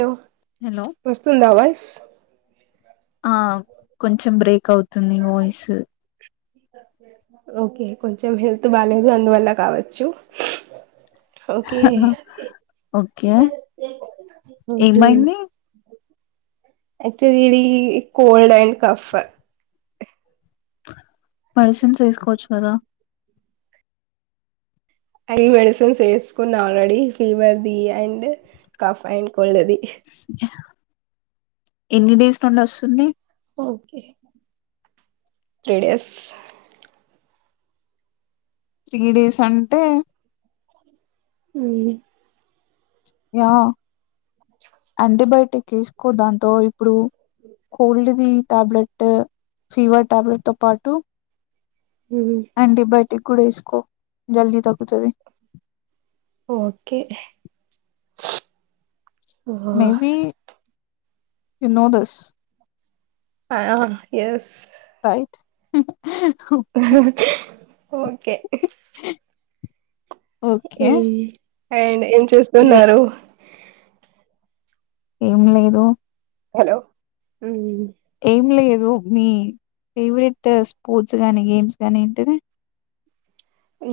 Hello hello వస్తుందా అవాజ ఆ కొంచం బ్రేక్ అవుతుంది వాయిస్ ఓకే కొంచెం హెల్త్ బాేదు అందువల్ల కావచ్చు ఓకే ఓకే ఓకే ఏమైంది అక్చువలీ ఈ కోల్డ్ అండ్ కఫ మెడిసిన్స్ వేసుకోవచ్చు కదా అవి మెడిసిన్స్ వేసుకున్నా ఆల్రెడీ ఫీవర్ ది అండ్ కఫ్ అండ్ కొళ్ది ఎన్ని డేస్ నుండి వస్తుంది కే రెడిస్ త్రీ డేస్ అంటే అ యా యాంటీబయోటిక్ వేసుకో దాంతో ఇప్పుడు కోల్డ్ది టాబ్లెట్ ఫీవర్ టాబ్లెట్ తో పాటు అండి బట్ టకుడేసుకో జల్దీ తకుతుది ఓకే మేబ యూ నో దస్ స్ రయిట్ ఓకే ఓకే అండ్ ఎ లే చేస్తున్నారు ఏం లేదు హలో ఏం లేదు మీ ఫేవరెట్ స్పోర్ట్స్ గాని గేమ్స్ గానీ ఏంటినే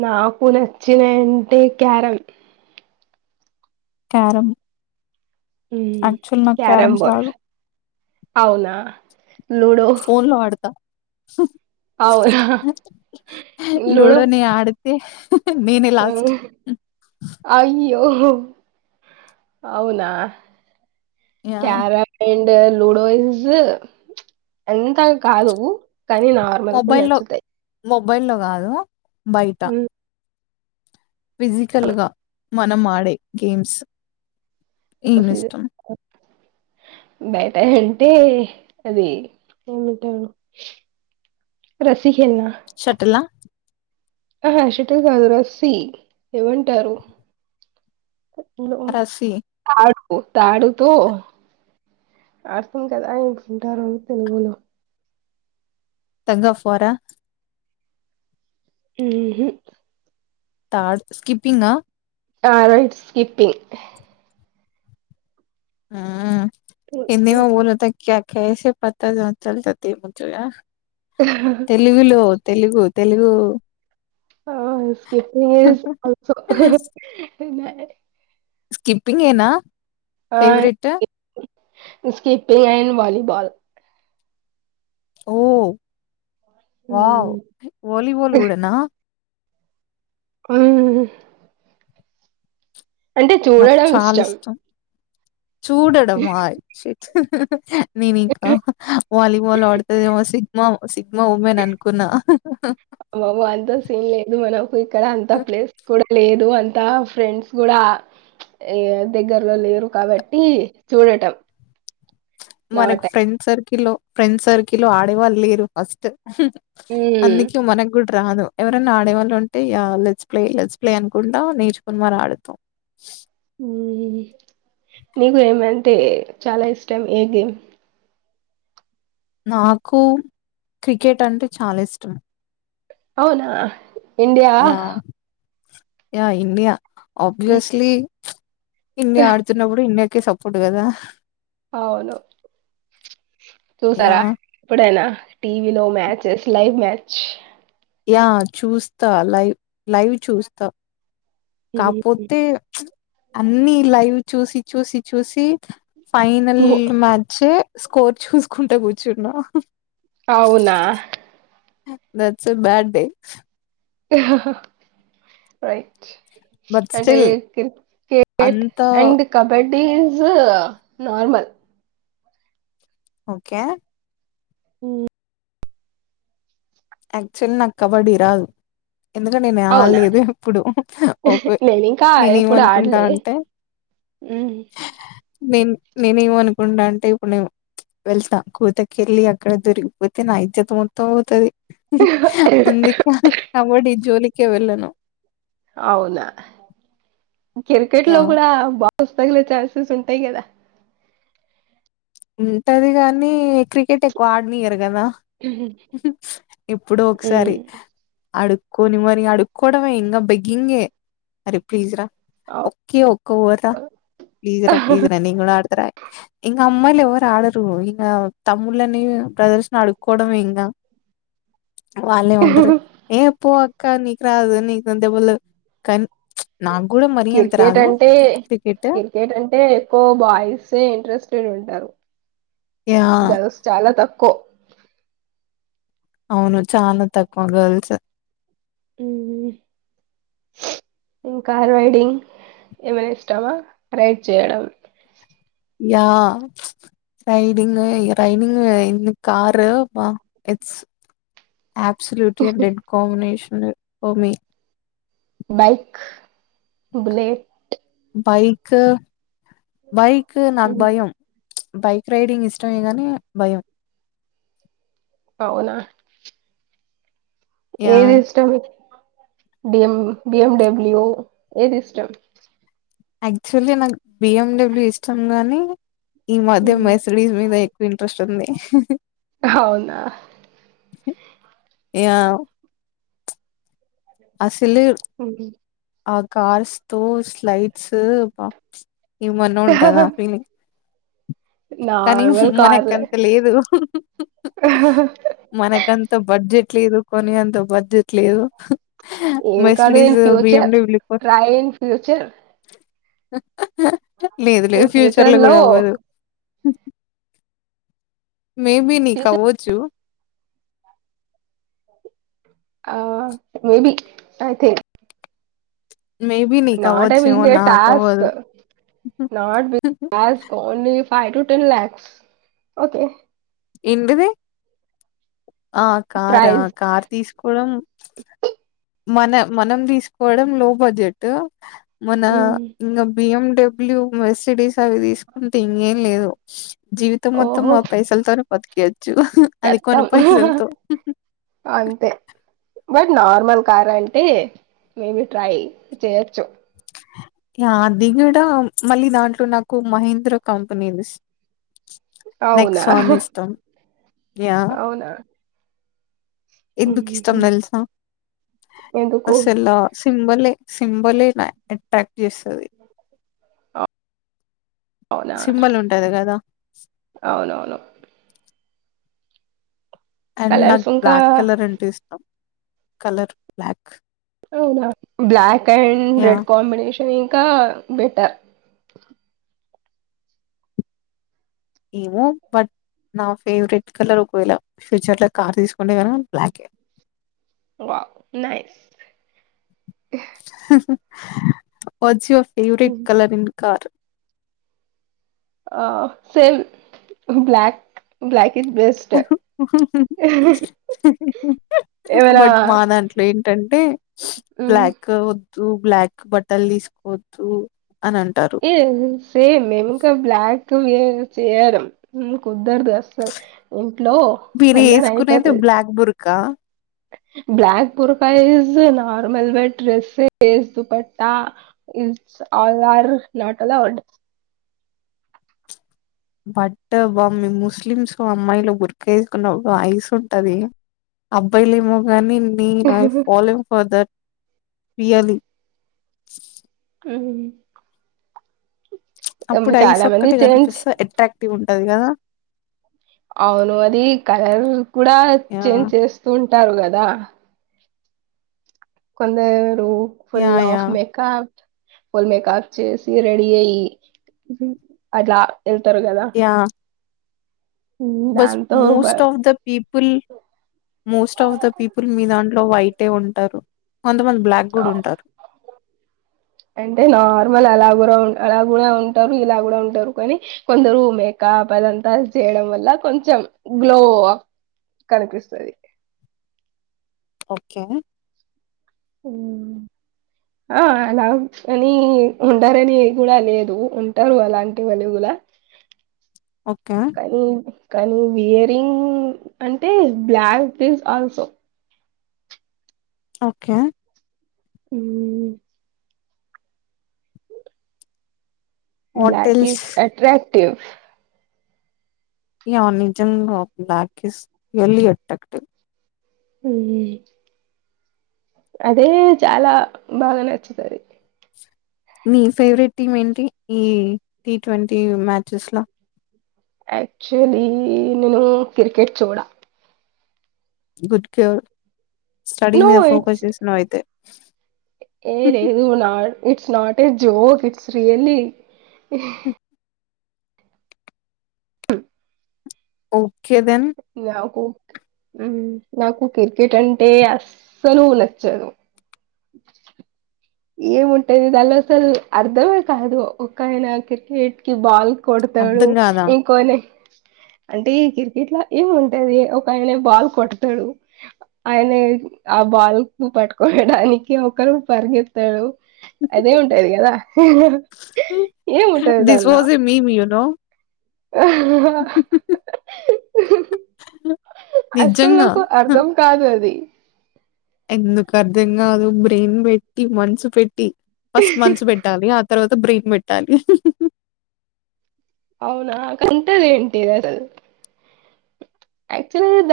నాకు నచ్చిన అంటే క్యారంమ్ కారంం హ్మ్ యాక్చువల్ నాకు క్యారమ్ క్యారమ్స్ బోర్డ్ రాదు అవునా లూడో ఫోన్ లో ఆడత స అవునా లూడో నే ఆడితే నేనే లాస్ట్ య్యో అవునా యా క్యారా [unintelligible] లూడో ఇస్ ఎంత కాదు కానీ నార్మల్గా మొబైల్లో నచ్చుతాయి మొబైల్లో కాదు బయటా హ్మ్. ఫిజికల్ గా మనం ఆడే గేమ్స్ ఏమి ఫి ఇష్టం బయట అంటే అది ఏమంటాడు రసి షటిల హ్మ్ హు షటల్ కాదు రసి ఏమంటారు మ్మ్ మ్మ్ రస్సీ కాదు పు తాడుతో ఆడుకుంటారు కదాంటారు తె బ తగ్గా ఫార హ్మ్ హు తాడ్ స్కిప్పింగ్ ఆ ఆ రైట్ స్కీప్పింగ్ ఆ హ్మ్. ఎన్నివ ఉలతా క్యా కసే పత చతత ము తెలుగులో తెలుగు తెలుగు ఆ స్కిపింగ్ ఇస్ అల్సొ [unintelligible] స్కిప్పింగ్ ఏనా favourite skipping and volleyball oh wow volleyball కూడానా మ్మ్ అంటే చూడడం ఇష్టం చూడడం ఆయ శ నేను ఇంకా వాలీబాల్ ఆడుతుద ఏమో సి మోమో సి అబ అంత సీన్ లేదు మనకు ఇక్కడ అంత ప్లేస్ కూడా లేదు అ అంత ఫ్రెండ్స్ కూడా దగ్గరలో లేరు కాబట్టి చూడటం నా మనకి టైం ఫ్రెండ్ సర్కి సర్కిలో ఫ్రెండ్స్ సర్కిల్ ఆడేవాళ్ళు లేరు ఫస్ట్ అందుకే మనకు కూడా రాను ఎవరైనా ఆడేవాళ్ళు ఉంటే లెజ్ ప్లే లెజ్ ప్లే అనుకుంటా నేర్చుకుని మరి ఆడుతాం నీకు ఏమంటే చాలా ఇష్టం ఏ గేమ్ నాకు క్రికెట్ అంటే చాలా ఇష్టం అవునా ఇండియా యా ఇన్నియా మ్మ్. ఆబ్వియస్లీ ఇన్ని ఆడుతున్నప్పుడు ఇన్ని కే సపోట్ కదా అవును చూసారా యాహ్! ఎప్పుడైనా టీవీ లో మ్యాచస్ లైవ్ మ్యాచ్ యా చూస్తా లైవ్ లైవ్ చూస్తా కాపోతే అన్ని లైవ్ చూసి చూసి చూసి ఫైనల్ ఉహు. మ్యాచ్ స్కోర్ చూసుకుంట కూర్చున్నా అవునా దట్స్ అ బ్యాడ్ డే రయి ట్ బట్ అంటే స్టిల్ క క్రికెట్ అంత అండ్ కబడ్డీ న్స్ నార్మల్ ఓకే ఉ యాక్టువల్లీ నాకు కబడ్డీ రాదు ఎందుకంట నేను అవునా ఆడలేదు ఎప్పుడు ఓకే నేను ఇంకా నేనే ఎప్పుడు ఏమనుకుంటా ఆడలే అంటే ఉమ్. నేను నేనేమ అనుకుంటడా అంటే ఇప్పుడు నేను వెళ్తాం కూతకి వెళ్ళి అక్కడ దొరికిపోతే నైద్యత మొత్తం అవుతుది అందుకే కబడ్డీ జోలికే వెళ్ళను అవునా క్రికెట్ లో యా కూడా బా పుస్తల చాన్సెస్ ఉంటాయి కదా ఉంటది కాగాని క్రికెట్ ఎక్కువ ఆడనియరు కదా ఇప్పుడు ఒకసారి ఉమ్. అడు కోనిమ్ మరి అడుకోడవ ఇింగా బెగింగే అర ప్లీజ రా కే ఒే ఊ ప్లీజ రా ప్లీజ రాను అడుతురా ఇకా అమ్మళ ఎవరు ఆడరు ఇం తమ్ళ్లనే ప్రదర్శన అడుకోడం ఇంగా వాళ్ళ ఉంటరు ఏ ఎ పో కానీ క రాజ నకుంత పోల కానీ నాకు కూడా మరీ అంత క్రికెట్ రాదు అంటే క్రికెట్ అంటే ఎక్కువ బాయ్స్ే ఇంట్రెస్టెడ్ ఉంటారు యా గర్స్ చాల తప్ప కు అవును చాలా తక్కువ గర్ల్స్ ం కార్ రైడింగ్ ఏమైనా ఇష్టామా రైడ్ చేయడం yeah riding riding in car వా ఇట్స్ ఆప్స్లూటియ డెడ్ కాంబినేషన్ మి బైక్ బులేట్ బైక్ వైకి నాగ్బయం బైక్ రైడింగ్ ఇష్టమేగాని భయం అవునా యా ఏది ఇష్టం బిఎ బిఎండబ్ల్యూ ఏ సిస్టమ్ యాక్చువల్లీ నాకు బిఎండబ్ల్యూ ఇష్టం గాని ఈ మధ మెస్ీస్ మీకు ఇంటరెస్ట్ న్నంది అవునా యా అస్ సలు ఆ కార్స్ త స్లైడ్స్ బ ఇవ మన్న ఉంటదా ఆ ఫీలింగ్ కానీ నార్మల్ కార్లే మనకంత లేదు మనకంత బడ్జెట్ ట్దు కొని అంత బజట్లేదు మసిలీస్ వ్యాచర్ టై ఇన్ ఫ్యూచర్ లేదు లేదు ఫ్యూచర్ లో కూడా అవ్వదు మ బి న ఫ్యూచర్ కో చు ఆ మేబి ఐథిక్ మేబి నీకు నాట్ ఎ అవ్వచ్చేమో బింగ్ టాస్క్ నాకవ్వదు నాట్ బ టస్ only five ten lakhs okay ఎంటిది ఆ కార్ కార్ తీసుకోవడం మన మనం తీసుకోవడం లో బడ్జెట్ మన ఇంకా బియ్యం డబ్ల్యూ మర్సిడీస్ చవి తీసుకుంటే ఇంకేం లేదు జీవితం మొత్తం ఓహో మా పైసలతోర పతికే చ అది కొన చెత్తం పైసలుతో అంతే బట్ నార్మల్ కార్ అంటే మేబి ట్రై చేయచ్చు ఆ దిగడ మళ్ళీ దాంట్లో నాకు మహీంద్ర కంపెనీది అవునా నెక్సాన్ ఇష్టం. అవునా ఎందుకు ఇష్టం మ్మ్. నల్సా ఎందుకు అస ఎలా సింబలే సింబలే అట్రాక్ట్ ఎస్ అది అవునా సింబల్ ఉంటది కదా అవునవును అండ్ కలర్స్ నాకు ఇంకా బ్లాక్ కలర్ అంటే ఇస్తాం కలర్ బ్లక్ అవునా బ్లాక్ డ్ రెడ్ యాహ్! కంబినషన్ కా బెటర్ ఏమో బట్ నా ఫేవరెట్ కలర్ ఒకవేళ ఫ్యూచర్ లో కార్ తీసుకుంటే కను బ్లాకే వా న పజివ సూర కలరన్ కారు ఆ స బ్లక్ బ్లక్ ఎవరా బట్ మా దాంట్లో ఏంటంటే మ్మ్ బ్లాక్ బ్లాక్ బట్టల్ దీసుకోవద్దు ఏ సేమ్ మేముకా బ్లాక్ చేడం కుదర్దస్సలు ఇంట్లో తందని అయిపోతుది కా బ్లాక్ బర్కా ఇజ నార్మల్ వెట్ డ్రెసస్ దుపా ఇ ఆ ఆర్ నట్ అలా బట్ బామ్మి ముస్లిమ్స్ అమ్మాయిలు గురక వేసుకున్నప్పుడు ఐస్ ఉంటది అబ్బాయిలు ఏమో ని నీన్ ఐ ఫలోంగ్ ఫర్దర్ట్ పయాలి ఉ అప్పుడు ఐస్ ఒక్కటి గనిపిస్తే అట్రాక్టివ్ ఉంటుంది ఎది కదా అవును అది కలర్ కూడా యా చేంజ్ చేస్తూ ఉంటారు కదా కొంత full yeah yeah of makeup ఫల్మకాక చే శిరడియి అట్లా వెళ్తారు కదా ఉమ్, బస్ దాంతో బ most of the people most of the people మీదా లో అయితే ఉంటారు కొంతమంది బ్లాక్ ఆ, కూడా ఉంటారు అంటే నార్మల్ అలా కూడా ఉ అలా కూడా ఉంటారు ఇలా కూడా ఉంటారు కానీ కొందరు మేకప్ అదంతా చేయడం వల్ల కొంచెం గ్లో కనిపిస్తుంది ఓకే ఆ అలా అని ఉంటారని కూడా లేదు ఉంటారు అలాంటివన్నీ కూడా ఓకే కాని కానీ వియరింగ్ అంటే బ్లాక్ దస్ ఆల్సో ఓకే ఉ black hotels is attractive ఈ ఆనిజంగ్ ఆఫ్ బ్లాక్స్ ఎల్ ఎట్టక్ట్ అ అదే చాలా బాగా నచ్చుతుంది మీ ఫేవరెట్ టీమ్ ఏంటి ఈ టీ ట్వంటీ మ్యాచెస్ లో క్చులీ నేను క్రికెట్ చోడా గుడ్ కేయర్ స్టడీ నో మీద ఇట్స్ ఫోకస్ చేసినావ్ అయితే అ ఏ లేదు నా it's not a joke it's really ఇహ్ ఆ నాకు ఉహుమ్ నాకు క్రికెట్ అంటే అస్సలు నచ్చదు [unintelligible] ఏముంటేది దానిలో అసలు అర్ధమే కాదు ఒకయనా క్రికెట్ కి బాల్ కొడతాడు అర్థం కాదా ఇంకోనే అంటే ఈ క్రికెట్ లో ఏంటది ఒక ఆయనే బాల్ కొడతాడు ఆయనే ఆ బాల్ కు పట్టుకోవడానికి ఒకరు పరిగెత్ తాడు అదే ఉంటాది కదా హ ఏమ్ ఉంటాది దిస్ దానిలా was a meme you know నిజంగా అస్సలుకు అర్థం కాదు అది ఎందుకు అర్ధం కాదు బ్రెయిన్ పెట్టి మనసు పెట్టి ఫస్ట్ మనస్సు పెట్టాలి అ తర్వాత బ్రెయిన్ పెట్టాలి అవునా కంటది ఏంటి అసలు యాక్చువల్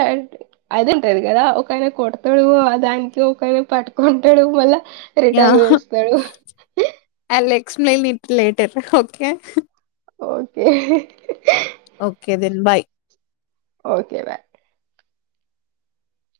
అది ఉంటది కదా ఒకయనా కొడతాడు దానికి ఒకయనా పట్టుకుంటాడు మళ్ళా రిటైర్ యాహ్! వయస్తున్నాడు explain it later okay okay okay then bye okay bye